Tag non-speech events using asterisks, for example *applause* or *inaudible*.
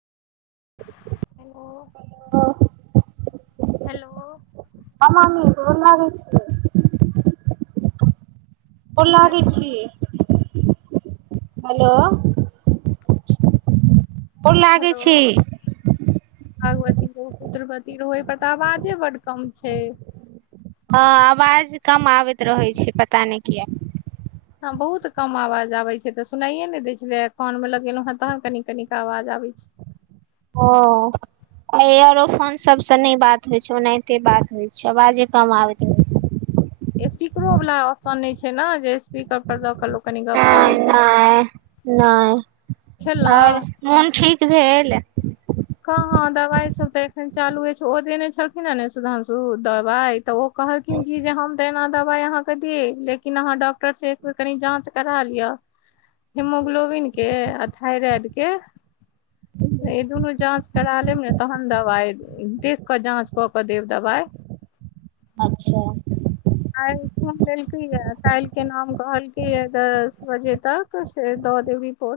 हँ हेलो। हँ मामी गोर लागय छि हेलो *unintelligible* गोर लागय हेलो छी भागवती रहू पुत्रवती रहू अहि पर तऽ आवाजे बड कम छैय हँ आवाज कम आबैत रहै छैय। पता नहि किया। ह बहुत कम आवाज आबै छैय तऽ सुनाइये नहि दैय छलय कान मे लगेलहु हऽ तहन कनी कनि कऽ आवाज आबैत छैय *unintelligible* एयरो फोन सब सऽ नहि बात होय छैय ओनाहिते बात होय छैय आवाजे कम आबय रहै छै। स्पीकरो वला ऑप्शन नहि छैय न जे स्पीकर पर दऽ कऽ लोक कनी गप कऽ ले नहि तै नहि नहि *inaudible* खेलै आओर मोन ठीक भेल कहाँ दवाइ सब तऽ एखन चालूये छैय ओ देने छलखिन न सुधांशु दवाइ तऽ कहलखिन कि जे हम तऽ एना दबाइ अहाँकेँ दिय लेकिन अहाँ डॉक्टर से एक बेर कनि जाँच करा लियऽ हेमोग्लोबिन केँ आ थायराइड केँ जाँच करा लेब न तहन दवाइ देख कऽ जाँच कऽ केँ देब दबाइ *unintelligible* काइल्ह खून लेलकैये काइलकेँ नाम कहलकैये दस बजे तक से दऽ देबय रिपोर्ट